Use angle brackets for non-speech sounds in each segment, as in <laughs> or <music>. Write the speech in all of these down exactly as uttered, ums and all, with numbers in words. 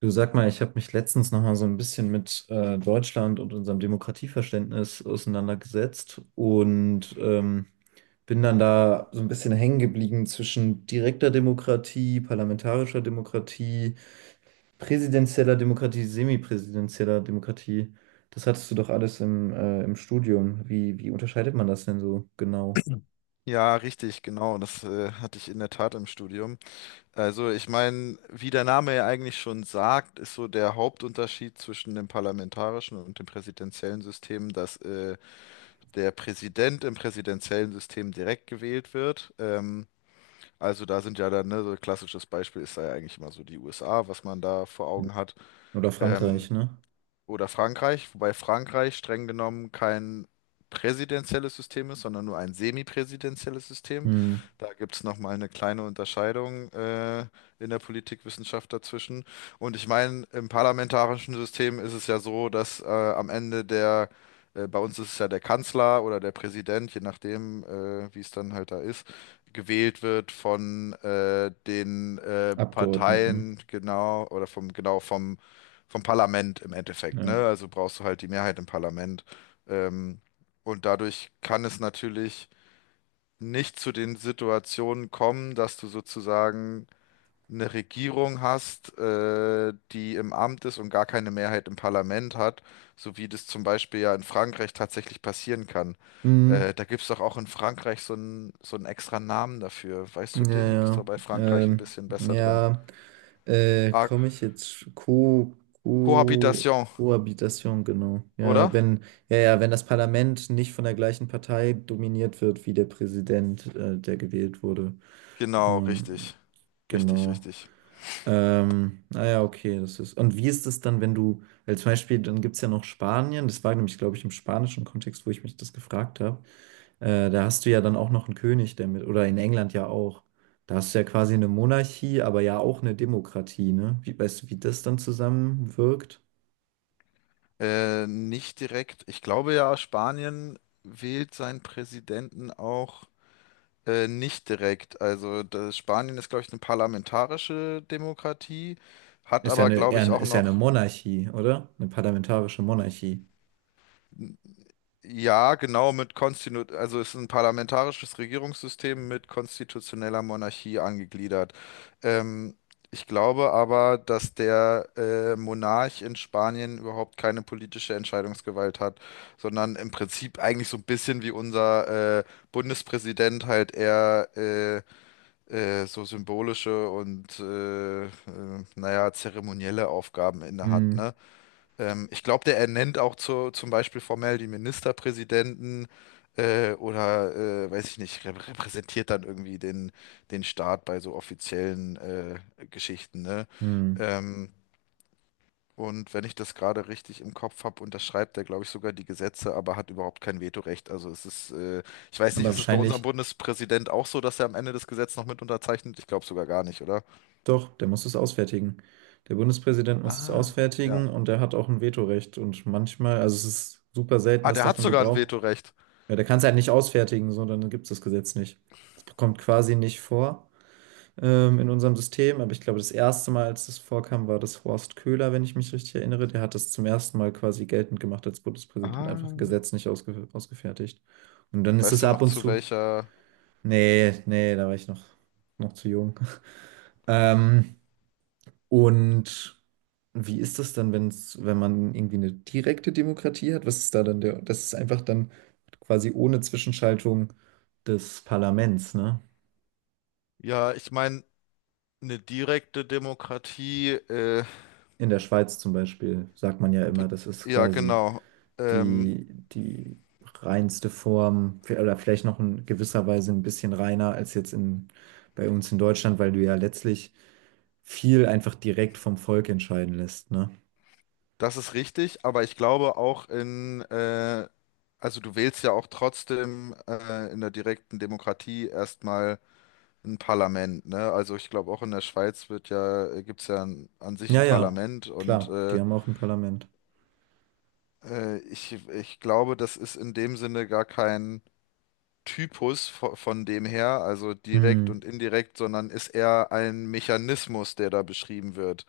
Du sag mal, ich habe mich letztens noch mal so ein bisschen mit äh, Deutschland und unserem Demokratieverständnis auseinandergesetzt und ähm, bin dann da so ein bisschen hängen geblieben zwischen direkter Demokratie, parlamentarischer Demokratie, präsidentieller Demokratie, semipräsidentieller Demokratie. Das hattest du doch alles im, äh, im Studium. Wie, wie unterscheidet man das denn so genau? Ja, richtig, genau. Das äh, hatte ich in der Tat im Studium. Also ich meine, wie der Name ja eigentlich schon sagt, ist so der Hauptunterschied zwischen dem parlamentarischen und dem präsidentiellen System, dass äh, der Präsident im präsidentiellen System direkt gewählt wird. Ähm, also da sind ja dann, ne, so ein klassisches Beispiel ist da ja eigentlich immer so die U S A, was man da vor Hm. Augen hat. Oder Ähm, Frankreich, ne? oder Frankreich, wobei Frankreich streng genommen kein präsidentielles System ist, sondern nur ein semipräsidentielles System. Hm. Da gibt es nochmal eine kleine Unterscheidung äh, in der Politikwissenschaft dazwischen. Und ich meine, im parlamentarischen System ist es ja so, dass äh, am Ende der, äh, bei uns ist es ja der Kanzler oder der Präsident, je nachdem, äh, wie es dann halt da ist, gewählt wird von äh, den äh, Abgeordneten, Parteien, genau, oder vom, genau vom vom Parlament im Endeffekt, ne? ja. Also brauchst du halt die Mehrheit im Parlament. Ähm, und dadurch kann es natürlich nicht zu den Situationen kommen, dass du sozusagen eine Regierung hast, äh, die im Amt ist und gar keine Mehrheit im Parlament hat, so wie das zum Beispiel ja in Frankreich tatsächlich passieren kann. Hm. Äh, da gibt es doch auch in Frankreich so einen so einen extra Namen dafür. Weißt Ja, du den? Du bist doch ja. bei Frankreich ein Ähm, bisschen besser drin. ja, äh, Ah, komme ich jetzt Co Co Cohabitation, Kohabitation, genau. Ja, oder? wenn, ja, ja, wenn das Parlament nicht von der gleichen Partei dominiert wird wie der Präsident, äh, der gewählt wurde. Genau, richtig. Ähm, Richtig, genau. richtig. Ähm, naja, okay, das ist. Und wie ist es dann, wenn du, weil zum Beispiel, dann gibt es ja noch Spanien, das war nämlich, glaube ich, im spanischen Kontext, wo ich mich das gefragt habe. Äh, da hast du ja dann auch noch einen König, der mit, oder in England ja auch. Da hast du ja quasi eine Monarchie, aber ja auch eine Demokratie, ne? Wie, weißt du, wie das dann zusammenwirkt? Äh, nicht direkt. Ich glaube ja, Spanien wählt seinen Präsidenten auch äh, nicht direkt. Also das Spanien ist, glaube ich, eine parlamentarische Demokratie, hat Ist ja aber, eine, glaube eher, ich, ein- auch ist ja eine noch. Monarchie, oder? Eine parlamentarische Monarchie. Ja, genau, mit Konstinu, also es ist ein parlamentarisches Regierungssystem mit konstitutioneller Monarchie angegliedert. Ähm, Ich glaube aber, dass der äh, Monarch in Spanien überhaupt keine politische Entscheidungsgewalt hat, sondern im Prinzip eigentlich so ein bisschen wie unser äh, Bundespräsident halt eher äh, äh, so symbolische und äh, äh, naja, zeremonielle Aufgaben innehat, Hm, ne? Ähm, ich glaube, der ernennt auch zu, zum Beispiel formell die Ministerpräsidenten äh, oder, äh, weiß ich nicht, rep- repräsentiert dann irgendwie den, den Staat bei so offiziellen äh, Geschichten, ne? hm. Ähm, und wenn ich das gerade richtig im Kopf habe, unterschreibt er, glaube ich, sogar die Gesetze, aber hat überhaupt kein Vetorecht. Also es ist, äh, ich weiß nicht, Aber ist es bei unserem wahrscheinlich, Bundespräsident auch so, dass er am Ende das Gesetz noch mit unterzeichnet? Ich glaube sogar gar nicht, oder? doch, der muss es ausfertigen. Der Bundespräsident muss es Ah, ja. ausfertigen und der hat auch ein Vetorecht. Und manchmal, also es ist super selten, Ah, dass der hat davon sogar ein Gebrauch. Vetorecht. Ja, der kann es halt nicht ausfertigen, so, dann gibt es das Gesetz nicht. Das kommt quasi nicht vor. Ähm, in unserem System. Aber ich glaube, das erste Mal, als das vorkam, war das Horst Köhler, wenn ich mich richtig erinnere. Der hat das zum ersten Mal quasi geltend gemacht als Bundespräsident und einfach ein Ah. Gesetz nicht ausge ausgefertigt. Und dann ist es Weißt du ab noch, und zu zu. welcher? Nee, nee, da war ich noch, noch zu jung. <laughs> Ähm, und wie ist das dann, wenn's, wenn man irgendwie eine direkte Demokratie hat? Was ist da dann der? Das ist einfach dann quasi ohne Zwischenschaltung des Parlaments, ne? Ja, ich meine, eine direkte Demokratie, äh, In der Schweiz zum Beispiel sagt man ja immer, be- das ist ja, quasi genau. Ähm, die, die reinste Form oder vielleicht noch in gewisser Weise ein bisschen reiner als jetzt in, bei uns in Deutschland, weil du ja letztlich viel einfach direkt vom Volk entscheiden lässt, ne? Das ist richtig, aber ich glaube auch in, äh, also du wählst ja auch trotzdem äh, in der direkten Demokratie erstmal ein Parlament, ne? Also ich glaube auch in der Schweiz wird ja, gibt es ja an, an sich Ja, ein ja, Parlament und klar, die äh, haben auch ein Parlament. äh, ich, ich glaube, das ist in dem Sinne gar kein Typus von, von dem her, also direkt Hm, und indirekt, sondern ist eher ein Mechanismus, der da beschrieben wird.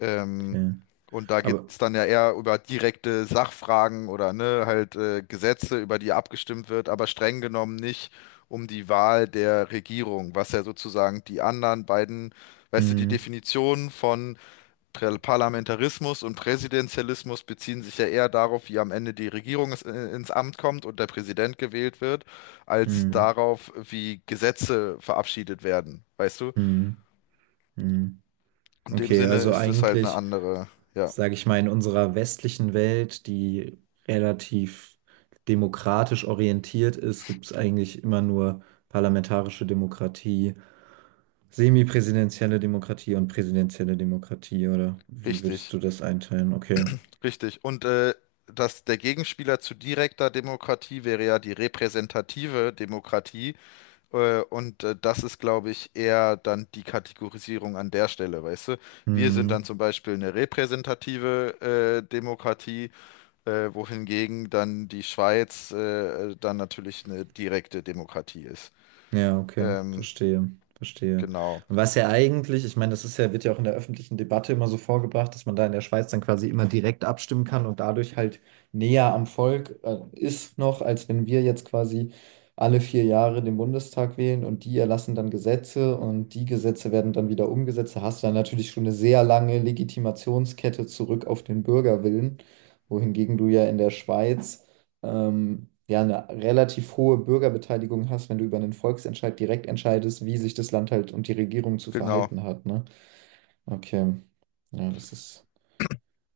Ähm, okay. und da geht Aber, es dann ja eher über direkte Sachfragen oder ne, halt äh, Gesetze, über die abgestimmt wird, aber streng genommen nicht um die Wahl der Regierung, was ja sozusagen die anderen beiden, weißt du, die hm, Definition von Prä- Parlamentarismus und Präsidentialismus beziehen sich ja eher darauf, wie am Ende die Regierung ins, ins Amt kommt und der Präsident gewählt wird, als hm, darauf, wie Gesetze verabschiedet werden, weißt du? hm, hm. In dem Okay, Sinne also ist es halt eine eigentlich. andere, ja, Sage ich mal, in unserer westlichen Welt, die relativ demokratisch orientiert ist, gibt es eigentlich immer nur parlamentarische Demokratie, semipräsidentielle Demokratie und präsidentielle Demokratie, oder wie würdest richtig, du das einteilen? Okay. richtig. Und äh, dass der Gegenspieler zu direkter Demokratie wäre ja die repräsentative Demokratie. Äh, Und äh, das ist, glaube ich, eher dann die Kategorisierung an der Stelle, weißt du? Wir sind Hm. dann zum Beispiel eine repräsentative äh, Demokratie, äh, wohingegen dann die Schweiz äh, dann natürlich eine direkte Demokratie ist. Ja, okay, Ähm, verstehe, verstehe. genau, Und was ja eigentlich, ich meine, das ist ja, wird ja auch in der öffentlichen Debatte immer so vorgebracht, dass man da in der Schweiz dann quasi immer direkt abstimmen kann und dadurch halt näher am Volk, äh, ist noch, als wenn wir jetzt quasi alle vier Jahre den Bundestag wählen und die erlassen dann Gesetze und die Gesetze werden dann wieder umgesetzt. Da hast du dann natürlich schon eine sehr lange Legitimationskette zurück auf den Bürgerwillen, wohingegen du ja in der Schweiz ähm, ja, eine relativ hohe Bürgerbeteiligung hast, wenn du über einen Volksentscheid direkt entscheidest, wie sich das Land halt und die Regierung zu genau. verhalten hat, ne? Okay. Ja, das ist.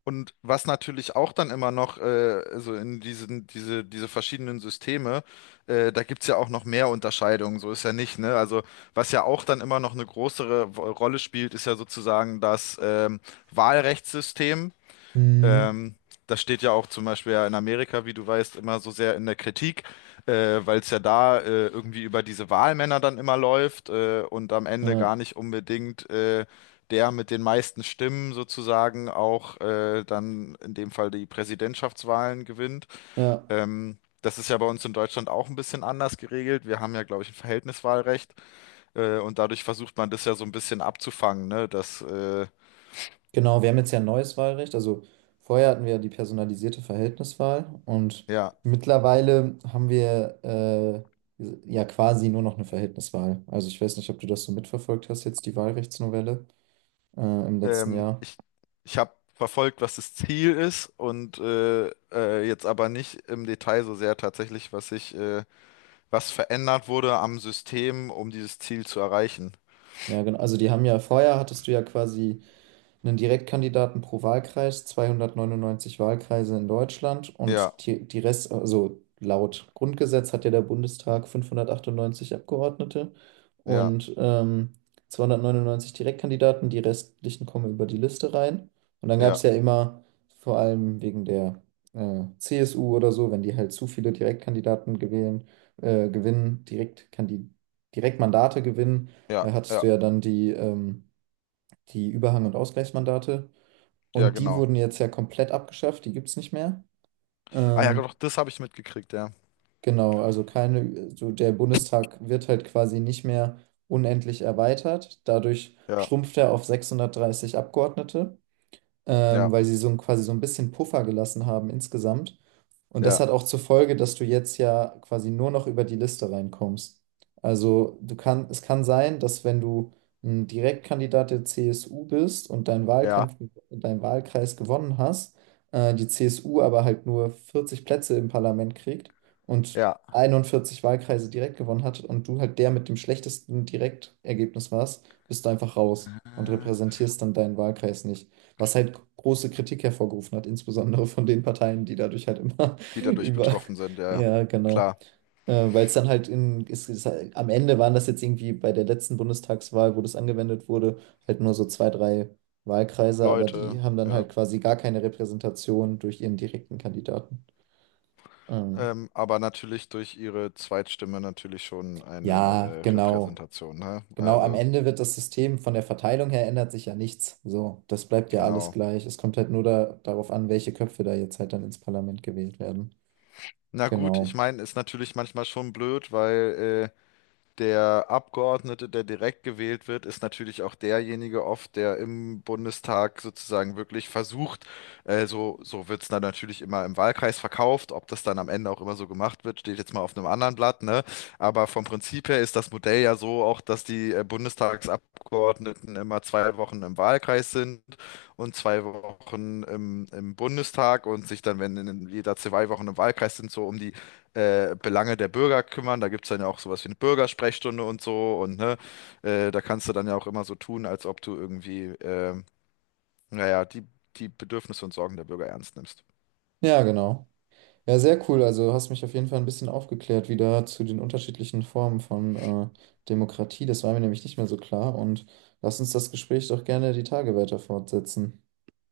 Und was natürlich auch dann immer noch, äh, also in diesen, diese, diese verschiedenen Systeme, äh, da gibt's ja auch noch mehr Unterscheidungen, so ist ja nicht, ne? Also was ja auch dann immer noch eine größere Wo- Rolle spielt, ist ja sozusagen das ähm, Wahlrechtssystem. Mhm. Ähm, Das steht ja auch zum Beispiel ja in Amerika, wie du weißt, immer so sehr in der Kritik, äh, weil es ja da äh, irgendwie über diese Wahlmänner dann immer läuft äh, und am Ende Ja, gar nicht unbedingt äh, der mit den meisten Stimmen sozusagen auch äh, dann in dem Fall die Präsidentschaftswahlen gewinnt. ja. Ähm, das ist ja bei uns in Deutschland auch ein bisschen anders geregelt. Wir haben ja, glaube ich, ein Verhältniswahlrecht äh, und dadurch versucht man das ja so ein bisschen abzufangen, ne? Dass, äh, Genau, wir haben jetzt ja ein neues Wahlrecht. Also vorher hatten wir ja die personalisierte Verhältniswahl und ja. mittlerweile haben wir äh, ja quasi nur noch eine Verhältniswahl. Also ich weiß nicht, ob du das so mitverfolgt hast, jetzt die Wahlrechtsnovelle äh, im letzten Ähm, Jahr. ich ich habe verfolgt, was das Ziel ist und äh, äh, jetzt aber nicht im Detail so sehr tatsächlich, was sich, äh, was verändert wurde am System, um dieses Ziel zu erreichen. Ja, genau. Also die haben ja, vorher hattest du ja quasi einen Direktkandidaten pro Wahlkreis, zweihundertneunundneunzig Wahlkreise in Deutschland Ja, und die, die Rest, also laut Grundgesetz hat ja der Bundestag fünfhundertachtundneunzig Abgeordnete ja, und ähm, zweihundertneunundneunzig Direktkandidaten, die restlichen kommen über die Liste rein. Und dann gab ja, es ja immer, vor allem wegen der äh, C S U oder so, wenn die halt zu viele Direktkandidaten gewählen, äh, gewinnen, Direktkandi Direktmandate gewinnen, ja, äh, hattest ja, du ja dann die ähm, die Überhang- und Ausgleichsmandate. ja, Und die genau. wurden jetzt ja komplett abgeschafft, die gibt es nicht mehr. Ah ja, Ähm, doch, das habe ich mitgekriegt, ja. genau, also keine, so der Bundestag wird halt quasi nicht mehr unendlich erweitert. Dadurch Ja, schrumpft er auf sechshundertdreißig Abgeordnete ja, ähm, weil sie so ein, quasi so ein bisschen Puffer gelassen haben insgesamt. Und ja, das hat auch zur Folge, dass du jetzt ja quasi nur noch über die Liste reinkommst. Also du kann, es kann sein, dass wenn du ein Direktkandidat der C S U bist und deinen ja, Wahlkampf, deinen Wahlkreis gewonnen hast, äh, die C S U aber halt nur vierzig Plätze im Parlament kriegt und ja. einundvierzig Wahlkreise direkt gewonnen hat und du halt der mit dem schlechtesten Direktergebnis warst, bist du einfach raus und Ah. repräsentierst dann deinen Wahlkreis nicht, was halt große Kritik hervorgerufen hat, insbesondere von den Parteien, die dadurch halt immer <laughs> Die dadurch über, betroffen sind, ja. Ja. ja, genau. Klar, Äh, weil es dann halt in, es ist, halt- am Ende waren das jetzt irgendwie bei der letzten Bundestagswahl, wo das angewendet wurde, halt nur so zwei, drei Wahlkreise, aber Leute, die haben dann ja. halt quasi gar keine Repräsentation durch ihren direkten Kandidaten. Ähm, Ähm, aber natürlich durch ihre Zweitstimme natürlich schon ja, eine äh, genau. Repräsentation, ne? Genau, am Also. Ende wird das System von der Verteilung her ändert sich ja nichts. So, das bleibt ja alles Genau. gleich. Es kommt halt nur da, darauf an, welche Köpfe da jetzt halt dann ins Parlament gewählt werden. Na gut, ich Genau. meine, ist natürlich manchmal schon blöd, weil äh, Der Abgeordnete, der direkt gewählt wird, ist natürlich auch derjenige oft, der im Bundestag sozusagen wirklich versucht, äh, so, so wird es dann natürlich immer im Wahlkreis verkauft. Ob das dann am Ende auch immer so gemacht wird, steht jetzt mal auf einem anderen Blatt, ne? Aber vom Prinzip her ist das Modell ja so auch, dass die äh, Bundestagsabgeordneten immer zwei Wochen im Wahlkreis sind und zwei Wochen im, im Bundestag und sich dann, wenn in jeder zwei Wochen im Wahlkreis sind, so um die äh, Belange der Bürger kümmern. Da gibt es dann ja auch sowas wie eine Bürgersprechstunde und so. Und ne, äh, da kannst du dann ja auch immer so tun, als ob du irgendwie, ähm, naja, die, die Bedürfnisse und Sorgen der Bürger ernst nimmst. Ja, genau. Ja, sehr cool. Also hast mich auf jeden Fall ein bisschen aufgeklärt wieder zu den unterschiedlichen Formen von äh, Demokratie. Das war mir nämlich nicht mehr so klar. Und lass uns das Gespräch doch gerne die Tage weiter fortsetzen.